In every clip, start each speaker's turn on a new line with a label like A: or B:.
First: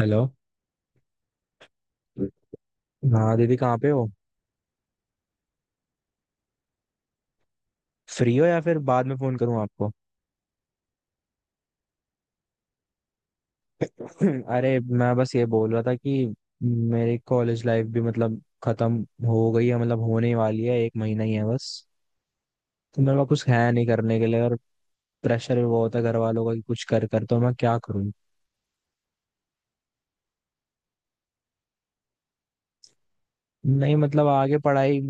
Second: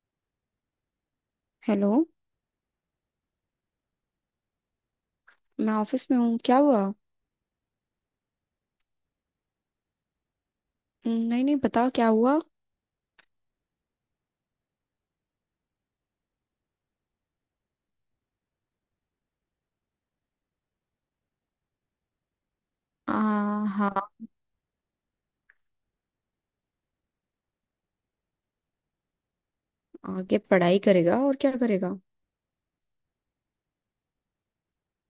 A: Hello.
B: Hello.
A: हाँ दीदी कहाँ पे हो।
B: मैं ऑफिस में हूँ, क्या हुआ?
A: फ्री हो या फिर बाद में फोन करूँ आपको।
B: नहीं नहीं, बताओ क्या हुआ।
A: अरे मैं बस ये बोल रहा था कि मेरी कॉलेज लाइफ भी मतलब खत्म हो गई है मतलब होने वाली है एक महीना ही है बस। तो
B: आ,
A: मेरे पास कुछ है नहीं
B: हाँ।
A: करने के लिए और प्रेशर भी बहुत है घर वालों का कि कुछ कर कर तो मैं क्या करूँ।
B: आगे पढ़ाई करेगा और क्या करेगा?
A: नहीं मतलब आगे पढ़ाई।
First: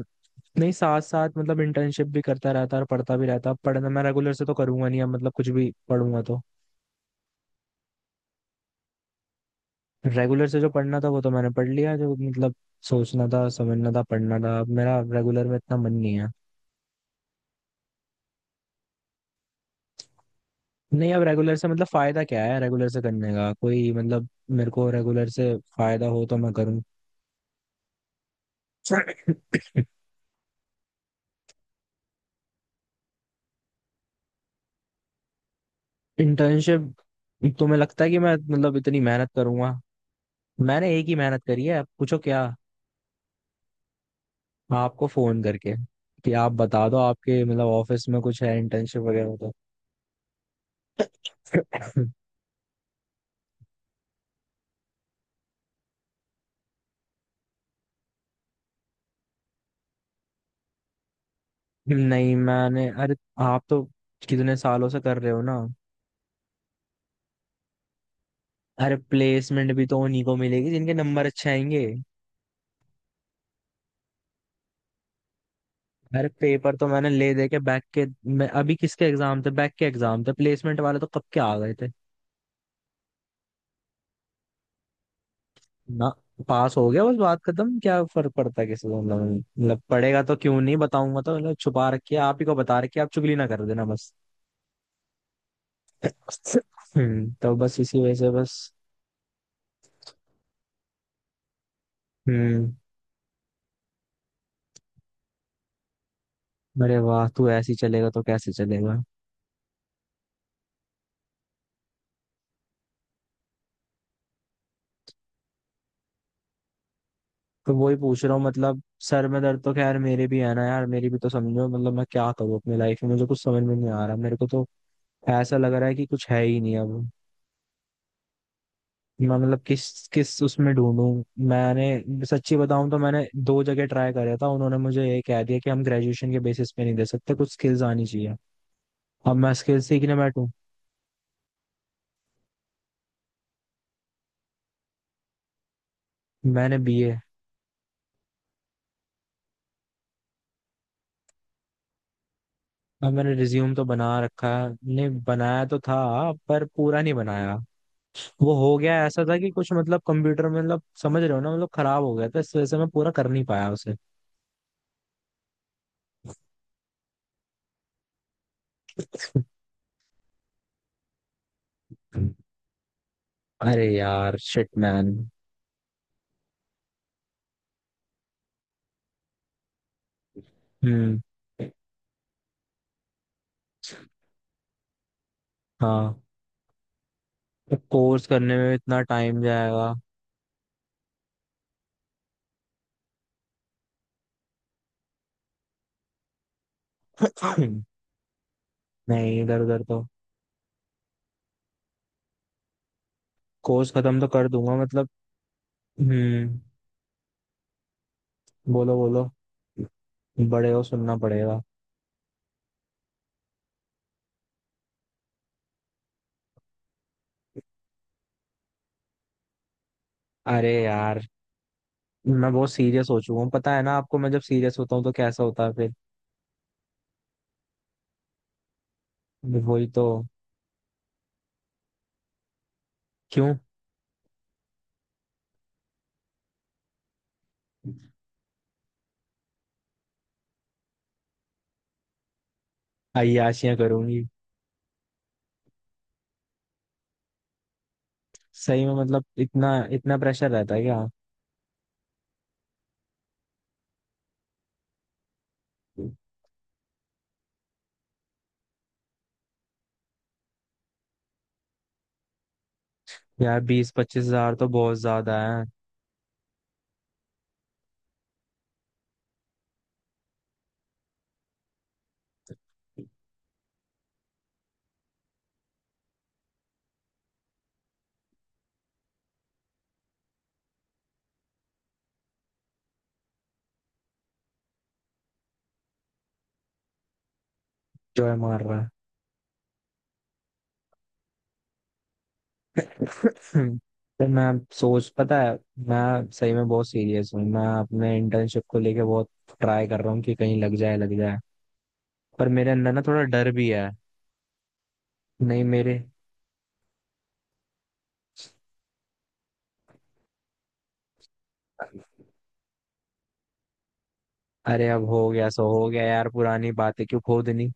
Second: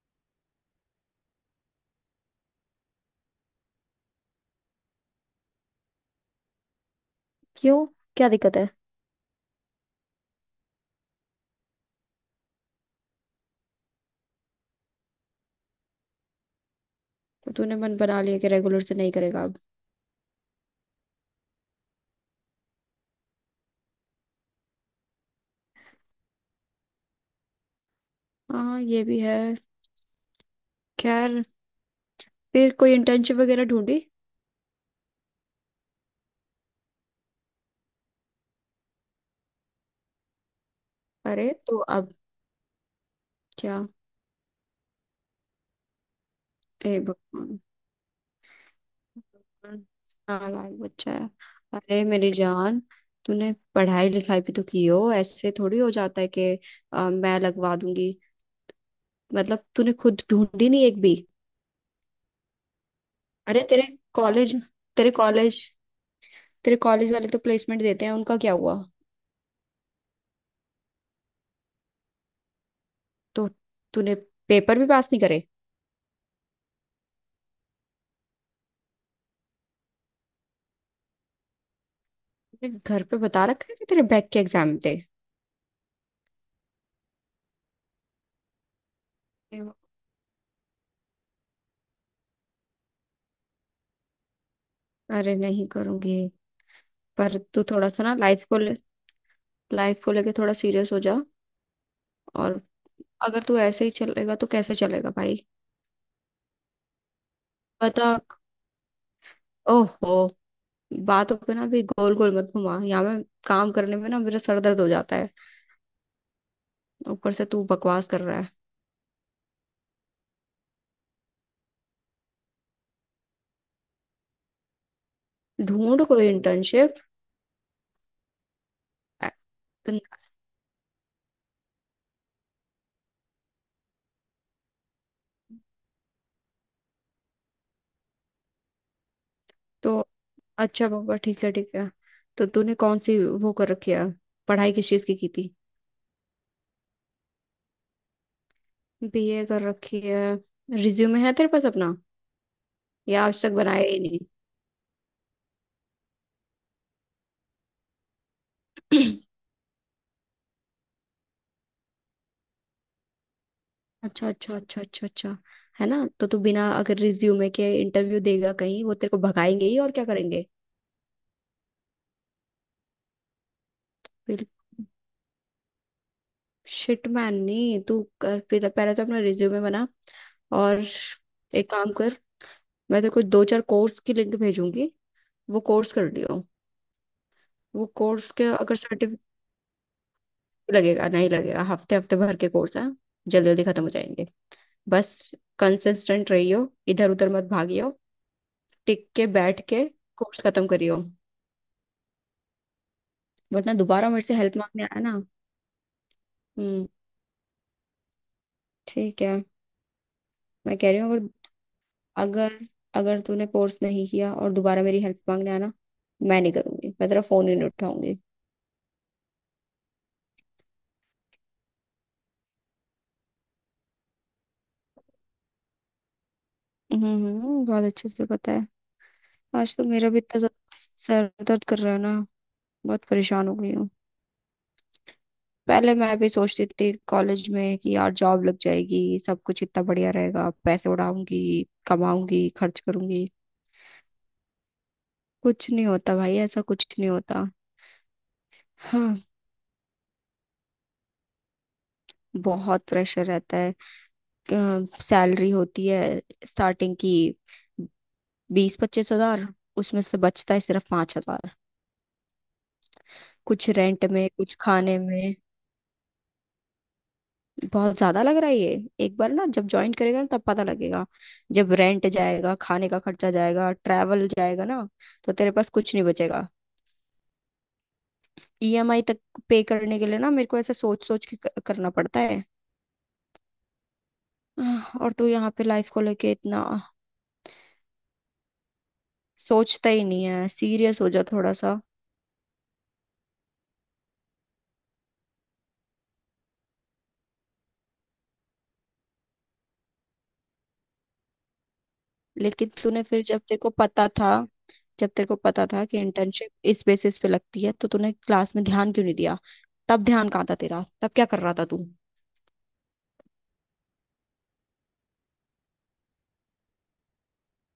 A: नहीं साथ साथ मतलब इंटर्नशिप भी करता रहता और पढ़ता भी रहता अब पढ़ना मैं रेगुलर से तो करूंगा नहीं अब मतलब कुछ भी पढ़ूंगा तो।
B: क्यों, क्या दिक्कत है?
A: रेगुलर से जो पढ़ना था वो तो मैंने पढ़ लिया जो मतलब सोचना था समझना था पढ़ना था अब मेरा रेगुलर में इतना मन नहीं है।
B: तो तूने मन बना लिया कि रेगुलर से नहीं करेगा अब?
A: नहीं अब रेगुलर से मतलब फायदा क्या है रेगुलर से करने का कोई मतलब। मेरे को रेगुलर से फायदा हो तो मैं करूँ।
B: हाँ, ये भी है। खैर, फिर कोई इंटर्नशिप वगैरह ढूंढी?
A: इंटर्नशिप। तुम्हें लगता है कि मैं मतलब इतनी मेहनत करूंगा। मैंने एक ही मेहनत
B: अरे
A: करी
B: तो
A: है
B: अब
A: पूछो क्या।
B: क्या?
A: आपको फोन करके कि आप बता दो
B: ए
A: आपके
B: भगवान,
A: मतलब ऑफिस में कुछ है इंटर्नशिप वगैरह तो।
B: नालायक बच्चा है। अरे मेरी जान, तूने पढ़ाई लिखाई भी तो की हो, ऐसे थोड़ी हो जाता है कि मैं लगवा दूंगी। मतलब तूने खुद ढूंढी नहीं एक भी?
A: नहीं मैंने अरे
B: अरे
A: आप तो
B: तेरे
A: कितने
B: कॉलेज,
A: सालों से
B: तेरे
A: कर रहे हो ना।
B: कॉलेज तेरे कॉलेज वाले तो प्लेसमेंट देते हैं, उनका क्या हुआ?
A: अरे प्लेसमेंट भी तो उन्हीं को मिलेगी जिनके नंबर अच्छे आएंगे।
B: तो तूने पेपर भी पास नहीं करे।
A: अरे पेपर तो मैंने ले दे के बैक के। मैं अभी किसके एग्जाम थे बैक के एग्जाम थे प्लेसमेंट वाले तो कब के आ गए थे।
B: तूने घर पे बता रखा है कि तेरे बैक के एग्जाम थे?
A: ना। पास हो गया बस बात खत्म क्या फर्क पड़ता है किसी को मतलब। मतलब पड़ेगा तो क्यों नहीं बताऊंगा तो मतलब छुपा रखिए आप ही को बता रखिए आप चुगली ना कर देना बस।
B: अरे नहीं करूंगी। पर
A: तो
B: तू
A: बस
B: थोड़ा
A: इसी
B: सा
A: वजह
B: ना
A: से
B: लाइफ
A: बस।
B: को, लाइफ को लेके थोड़ा सीरियस हो जा। और
A: हम्म।
B: अगर तू ऐसे ही चलेगा तो कैसे चलेगा भाई?
A: अरे वाह तू ऐसे ही
B: बता।
A: चलेगा तो कैसे चलेगा।
B: ओहो। बातों पे ना भी गोल गोल मत घुमा, यहाँ में काम करने में ना मेरा सर दर्द हो जाता है, ऊपर से तू
A: तो वही
B: बकवास कर
A: पूछ रहा
B: रहा
A: हूँ
B: है।
A: मतलब। सर में दर्द तो खैर मेरे भी है ना यार मेरी भी तो समझो मतलब मैं क्या करूँ अपनी लाइफ में मुझे कुछ समझ में नहीं आ रहा मेरे को तो ऐसा लग रहा है
B: ढूंढ
A: कि कुछ
B: कोई
A: है ही नहीं अब। मैं
B: इंटर्नशिप।
A: मतलब किस किस उसमें ढूंढूं। मैंने सच्ची बताऊं तो मैंने दो जगह ट्राई करा था उन्होंने मुझे ये कह दिया कि हम ग्रेजुएशन के बेसिस पे नहीं दे सकते कुछ स्किल्स आनी चाहिए। अब मैं स्किल्स
B: तो
A: सीखने बैठूं।
B: अच्छा पापा, ठीक है ठीक है। तो तूने कौन सी वो कर रखी है? पढ़ाई किस चीज की थी?
A: मैंने बीए।
B: बीए कर रखी है। रिज्यूमे है तेरे पास अपना,
A: अब
B: या
A: मैंने
B: आज तक
A: रिज्यूम तो
B: बनाया ही
A: बना
B: नहीं?
A: रखा है। नहीं बनाया तो था पर पूरा नहीं बनाया। वो हो गया ऐसा था कि कुछ मतलब कंप्यूटर में मतलब समझ रहे हो ना मतलब खराब हो गया था इस वजह से मैं पूरा कर नहीं पाया उसे।
B: अच्छा अच्छा अच्छा अच्छा अच्छा। है ना, तो तू बिना अगर रिज्यूमे के इंटरव्यू देगा कहीं, वो तेरे को भगाएंगे ही और क्या करेंगे?
A: अरे यार
B: bill,
A: shit man.
B: Shit man नहीं। तू कर, पहले पहले तो अपना रिज्यूमे बना। और
A: हम्म।
B: एक काम कर, मैं तेरे को दो चार कोर्स की लिंक भेजूंगी, वो कोर्स कर
A: हाँ।
B: लियो।
A: तो
B: वो
A: कोर्स
B: कोर्स के
A: करने में
B: अगर
A: इतना
B: सर्टिफिकेट,
A: टाइम जाएगा।
B: लगेगा नहीं लगेगा, हफ्ते हफ्ते भर के कोर्स है, जल्दी जल्दी खत्म हो जाएंगे। बस कंसिस्टेंट रहियो, इधर उधर मत भागियो, टिक के
A: नहीं इधर
B: बैठ
A: उधर
B: के
A: तो।
B: कोर्स खत्म करियो। वरना
A: कोर्स
B: दोबारा
A: खत्म
B: मेरे
A: तो
B: से
A: कर
B: हेल्प
A: दूंगा
B: मांगने आया
A: मतलब।
B: ना।
A: हम्म।
B: हम्म
A: बोलो
B: ठीक
A: बोलो।
B: है।
A: बड़े
B: मैं
A: हो
B: कह रही
A: सुनना
B: हूँ, अगर,
A: पड़ेगा।
B: अगर, तूने कोर्स नहीं किया और दोबारा मेरी हेल्प मांगने आना, मैं नहीं करूंगी, मैं तेरा फोन ही नहीं उठाऊंगी।
A: अरे यार मैं बहुत सीरियस हो चुका हूँ पता है ना आपको। मैं जब सीरियस होता हूँ तो कैसा होता है फिर।
B: बहुत अच्छे से पता है। आज तो
A: वही तो।
B: मेरा भी इतना ज्यादा सर दर्द कर रहा है ना, बहुत परेशान
A: क्यों।
B: हो गई हूँ। पहले मैं भी सोचती थी कॉलेज में कि यार जॉब लग जाएगी, सब कुछ इतना बढ़िया रहेगा, पैसे उड़ाऊंगी, कमाऊंगी, खर्च करूंगी।
A: अय्याशियां करूंगी।
B: कुछ नहीं होता भाई, ऐसा कुछ नहीं होता।
A: सही में
B: हाँ,
A: मतलब इतना इतना प्रेशर रहता है क्या।
B: बहुत प्रेशर रहता है। सैलरी होती है स्टार्टिंग की 20-25 हज़ार, उसमें से बचता है सिर्फ 5 हज़ार,
A: यार
B: कुछ
A: बीस
B: रेंट
A: पच्चीस
B: में,
A: हजार
B: कुछ
A: तो
B: खाने
A: बहुत
B: में।
A: ज्यादा है।
B: बहुत ज्यादा लग रहा है ये? एक बार ना जब ज्वाइन करेगा ना, तब पता लगेगा। जब रेंट जाएगा, खाने का खर्चा जाएगा, ट्रैवल जाएगा ना, तो तेरे पास कुछ नहीं बचेगा। ईएमआई तक पे करने के लिए ना, मेरे को ऐसे सोच सोच के करना पड़ता है। और तू यहाँ पे लाइफ को लेके इतना
A: जो है मार रहा
B: सोचता ही नहीं है, सीरियस हो जा थोड़ा सा।
A: है। तो मैं सोच पता है मैं सही में बहुत सीरियस हूँ मैं अपने इंटर्नशिप को लेके बहुत ट्राई कर रहा हूँ कि कहीं लग जाए लग जाए। पर
B: लेकिन
A: मेरे अंदर ना
B: तूने
A: थोड़ा
B: फिर, जब
A: डर
B: तेरे
A: भी
B: को
A: है।
B: पता था, जब तेरे को
A: नहीं
B: पता था कि
A: मेरे।
B: इंटर्नशिप इस बेसिस पे लगती है, तो तूने क्लास में ध्यान क्यों नहीं दिया? तब ध्यान कहाँ था तेरा, तब क्या कर रहा था तू?
A: अरे अब हो गया सो हो गया यार पुरानी बातें क्यों खोदनी।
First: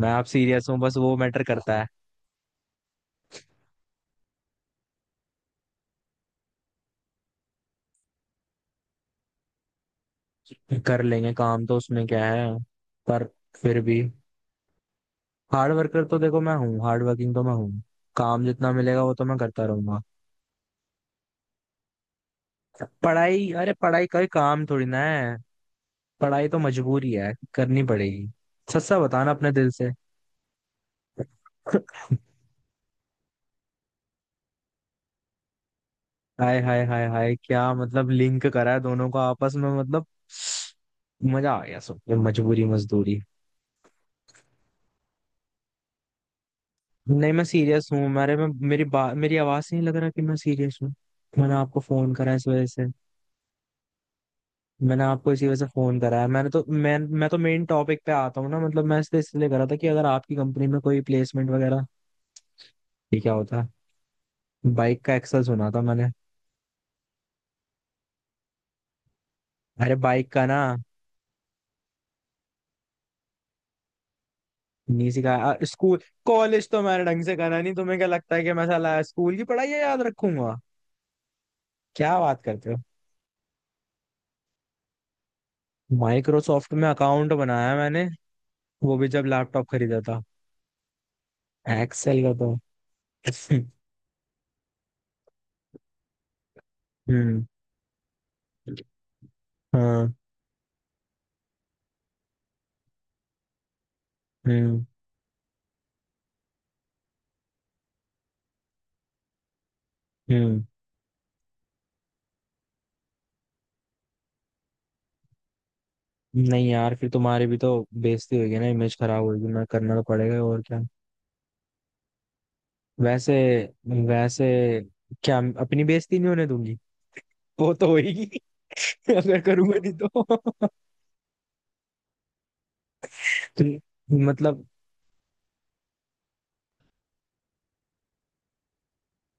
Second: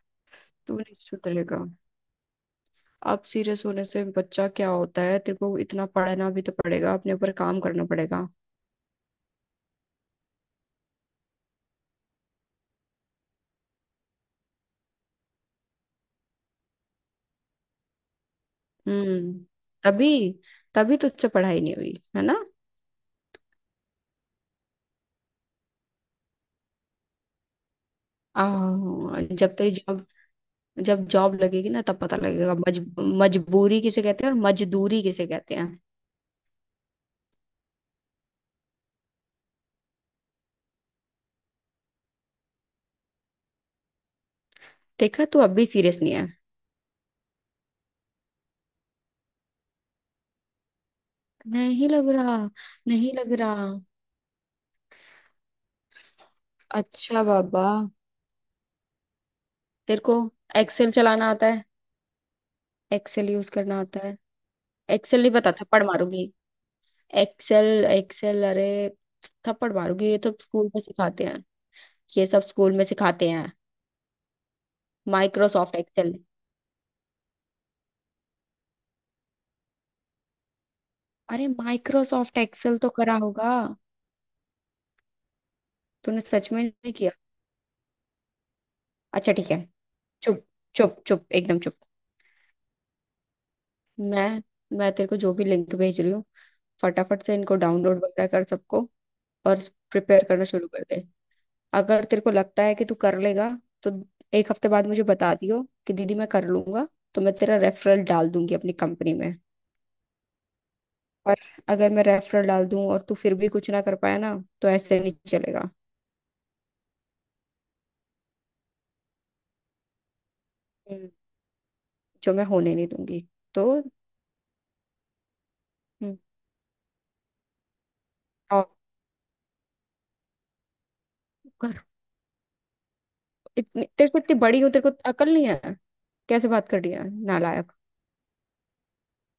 A: मैं अब सीरियस
B: तू
A: हूँ
B: नहीं
A: बस वो मैटर
B: सुधरेगा।
A: करता है।
B: अब सीरियस होने से बच्चा क्या होता है, तेरे को इतना पढ़ना भी तो पड़ेगा, अपने ऊपर काम करना पड़ेगा।
A: कर लेंगे काम तो उसमें क्या है पर फिर भी हार्ड वर्कर तो देखो मैं हूँ हार्ड वर्किंग तो मैं हूँ। काम जितना मिलेगा वो तो
B: हम्म।
A: मैं करता रहूंगा।
B: तभी, तभी तो तुझसे पढ़ाई नहीं हुई है ना।
A: पढ़ाई अरे पढ़ाई का ही काम थोड़ी ना है। पढ़ाई तो मजबूरी है करनी पड़ेगी। सच्चा बताना अपने
B: जब
A: दिल
B: तेरी
A: से।
B: जॉब, जब जॉब लगेगी ना, तब पता लगेगा मजबूरी किसे कहते हैं और मजदूरी किसे कहते हैं।
A: हाय हाय हाय हाय क्या मतलब लिंक करा है दोनों को आपस में मतलब। मजा आ गया सुन के मजबूरी मजदूरी।
B: देखा, तू अब भी सीरियस नहीं है।
A: नहीं मैं सीरियस हूँ मेरे में मेरी आवाज से नहीं लग रहा कि मैं सीरियस हूँ। मैंने आपको
B: नहीं लग
A: फोन करा है
B: रहा,
A: इस वजह से।
B: नहीं लग रहा।
A: मैंने आपको इसी वजह से फोन करा है मैंने तो मैं
B: अच्छा
A: मैं तो मेन
B: बाबा,
A: टॉपिक पे आता हूँ ना मतलब मैं इसलिए इसलिए करा था कि
B: तेरे
A: अगर
B: को
A: आपकी कंपनी में
B: एक्सेल
A: कोई
B: चलाना आता
A: प्लेसमेंट
B: है?
A: वगैरह। ये
B: एक्सेल
A: क्या
B: यूज
A: होता है।
B: करना आता है?
A: बाइक का
B: एक्सेल नहीं
A: एक्सेल
B: पता,
A: सुना था
B: थप्पड़
A: मैंने।
B: मारूंगी। एक्सेल एक्सेल, अरे थप्पड़
A: अरे
B: मारूंगी, ये
A: बाइक
B: तो
A: का ना।
B: स्कूल में सिखाते हैं। ये सब स्कूल में सिखाते हैं,
A: नहीं सिखाया
B: माइक्रोसॉफ्ट
A: स्कूल।
B: एक्सेल।
A: कॉलेज तो मैंने ढंग से करा नहीं तुम्हें क्या लगता है कि मैं साला स्कूल की पढ़ाई याद रखूंगा।
B: अरे
A: क्या
B: माइक्रोसॉफ्ट
A: बात करते हो।
B: एक्सेल तो करा होगा। तूने सच में
A: माइक्रोसॉफ्ट में
B: नहीं किया?
A: अकाउंट बनाया मैंने। वो भी जब
B: अच्छा ठीक है,
A: लैपटॉप खरीदा था।
B: चुप, चुप चुप एकदम चुप।
A: एक्सेल का तो
B: मैं मैं तेरे को जो भी लिंक भेज रही हूँ, फटाफट से
A: हम्म।
B: इनको डाउनलोड वगैरह कर सबको, और
A: हाँ।
B: प्रिपेयर करना शुरू कर दे। अगर तेरे को लगता है कि तू कर लेगा, तो एक हफ्ते
A: हम्म।
B: बाद मुझे बता दियो कि दीदी मैं कर लूंगा, तो मैं तेरा रेफरल डाल दूंगी अपनी कंपनी में।
A: हम्म।
B: और अगर मैं रेफरल डाल दूं और तू फिर भी कुछ ना कर पाया ना, तो ऐसे नहीं चलेगा।
A: नहीं यार फिर तुम्हारी भी तो बेइज्जती होगी ना इमेज खराब होगी ना करना तो पड़ेगा और क्या।
B: हम्म। जो मैं होने नहीं दूंगी।
A: वैसे
B: तो
A: वैसे क्या अपनी
B: हम्म,
A: बेइज्जती नहीं होने दूंगी। वो तो होगी।
B: और
A: अगर करूंगा नहीं तो
B: कर।
A: तो
B: इतनी तेरे को, इतनी बड़ी
A: मतलब।
B: हो, तेरे को अकल नहीं है? कैसे बात कर रही है नालायक।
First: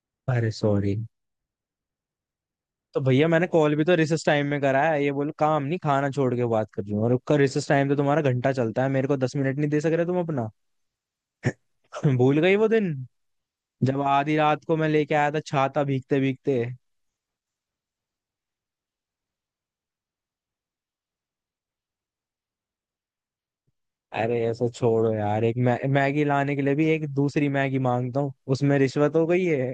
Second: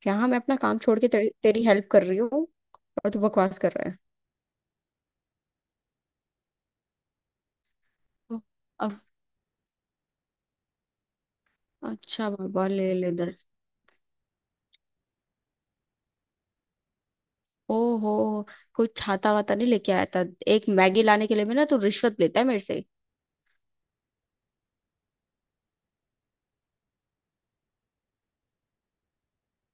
B: यहाँ मैं
A: अरे
B: अपना काम
A: सॉरी।
B: छोड़ के तेरी हेल्प कर रही हूँ
A: तो
B: और तू
A: भैया मैंने
B: बकवास कर
A: कॉल भी
B: रहा
A: तो
B: है।
A: रिसेस टाइम में करा है ये बोलो काम नहीं खाना छोड़ के बात कर रही हूँ और उसका रिसेस टाइम तो तुम्हारा
B: तो
A: घंटा चलता है
B: अब
A: मेरे को 10 मिनट नहीं दे सक रहे तुम अपना।
B: अच्छा
A: भूल गई वो
B: बाबा,
A: दिन
B: ले ले 10।
A: जब आधी रात को मैं लेके आया था छाता भीगते भीगते।
B: ओहो, कुछ छाता वाता नहीं लेके आया था। एक मैगी लाने के लिए भी ना, तू रिश्वत लेता है मेरे से।
A: अरे ऐसा छोड़ो यार एक मै मैगी लाने के लिए भी एक दूसरी मैगी मांगता हूँ उसमें रिश्वत हो गई है।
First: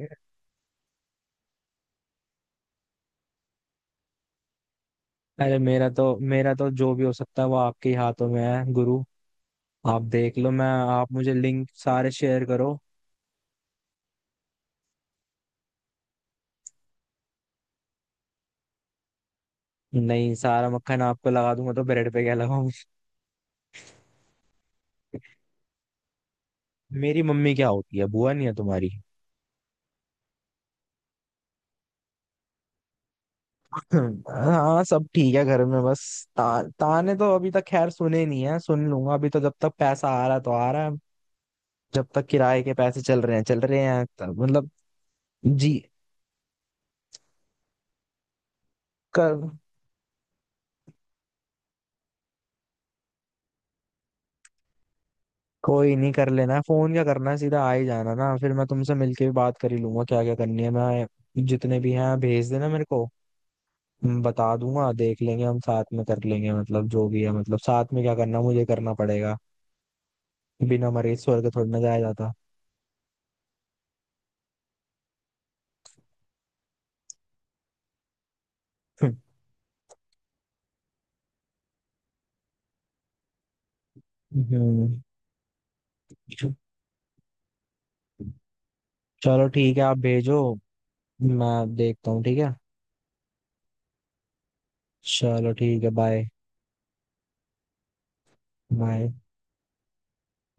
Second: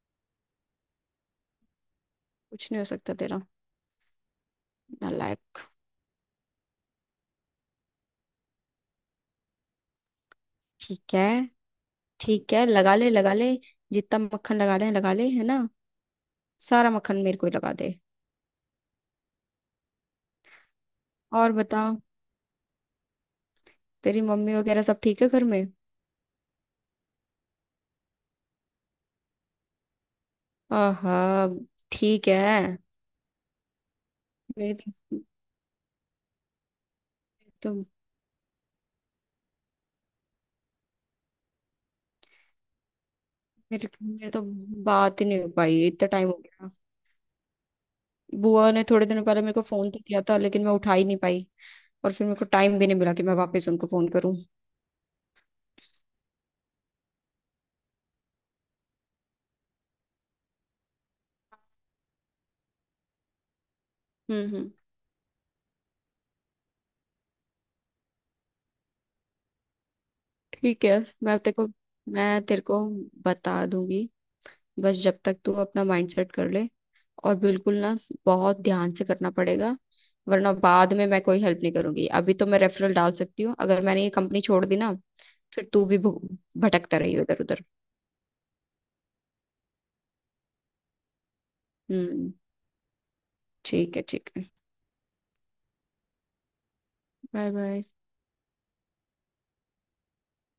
B: कुछ नहीं हो सकता तेरा
A: अरे
B: नालायक।
A: मेरा तो जो भी हो सकता है वो आपके ही हाथों में है गुरु। आप देख लो मैं आप
B: ठीक है,
A: मुझे लिंक सारे शेयर
B: ठीक है,
A: करो।
B: लगा ले लगा ले, जितना मक्खन लगा ले लगा ले, है ना, सारा मक्खन मेरे को ही लगा दे।
A: नहीं सारा मक्खन आपको
B: और
A: लगा दूंगा तो
B: बता,
A: ब्रेड पे क्या लगाऊं।
B: तेरी मम्मी वगैरह सब ठीक है घर में?
A: मेरी मम्मी क्या होती है बुआ नहीं है तुम्हारी।
B: आहा, ठीक है।
A: हाँ
B: मेरे
A: सब ठीक है घर में बस ताने तो अभी तक
B: तो
A: खैर सुने नहीं है सुन लूंगा अभी तो जब तक पैसा आ रहा है तो आ रहा है। जब तक किराए के पैसे चल रहे
B: मेरे, तो,
A: हैं
B: मेरे
A: तब
B: तो
A: मतलब।
B: बात ही नहीं हो
A: जी।
B: पाई, इतना टाइम हो गया। बुआ ने थोड़े दिन
A: कर
B: पहले मेरे को फोन तो किया था, लेकिन मैं उठा ही नहीं पाई, और फिर मेरे को टाइम भी नहीं मिला कि मैं वापस उनको फोन करूं।
A: कोई नहीं कर लेना है फोन क्या करना है सीधा आ ही जाना ना फिर मैं तुमसे मिलके भी बात कर ही लूंगा क्या क्या करनी है मैं जितने भी हैं भेज देना मेरे को। मैं बता
B: हम्म,
A: दूंगा देख लेंगे हम साथ में कर लेंगे मतलब जो भी है मतलब साथ में क्या करना है, मुझे करना पड़ेगा।
B: ठीक
A: बिना
B: है।
A: मरे
B: मैं
A: स्वर्ग
B: तेरे को
A: थोड़ी ना जाया जाता।
B: मैं तेरे को बता दूंगी, बस जब तक तू अपना माइंड सेट कर ले, और बिल्कुल ना, बहुत ध्यान से करना पड़ेगा। वरना बाद में मैं कोई हेल्प नहीं करूंगी। अभी तो मैं रेफरल डाल सकती हूँ, अगर मैंने ये कंपनी छोड़ दी ना,
A: हम्म।
B: फिर तू भी भटकता रही उधर उधर।
A: चलो ठीक है आप भेजो। मैं देखता हूँ
B: हम्म,
A: ठीक है।
B: ठीक है ठीक है,
A: चलो ठीक है बाय।
B: Bye bye.
A: बाय।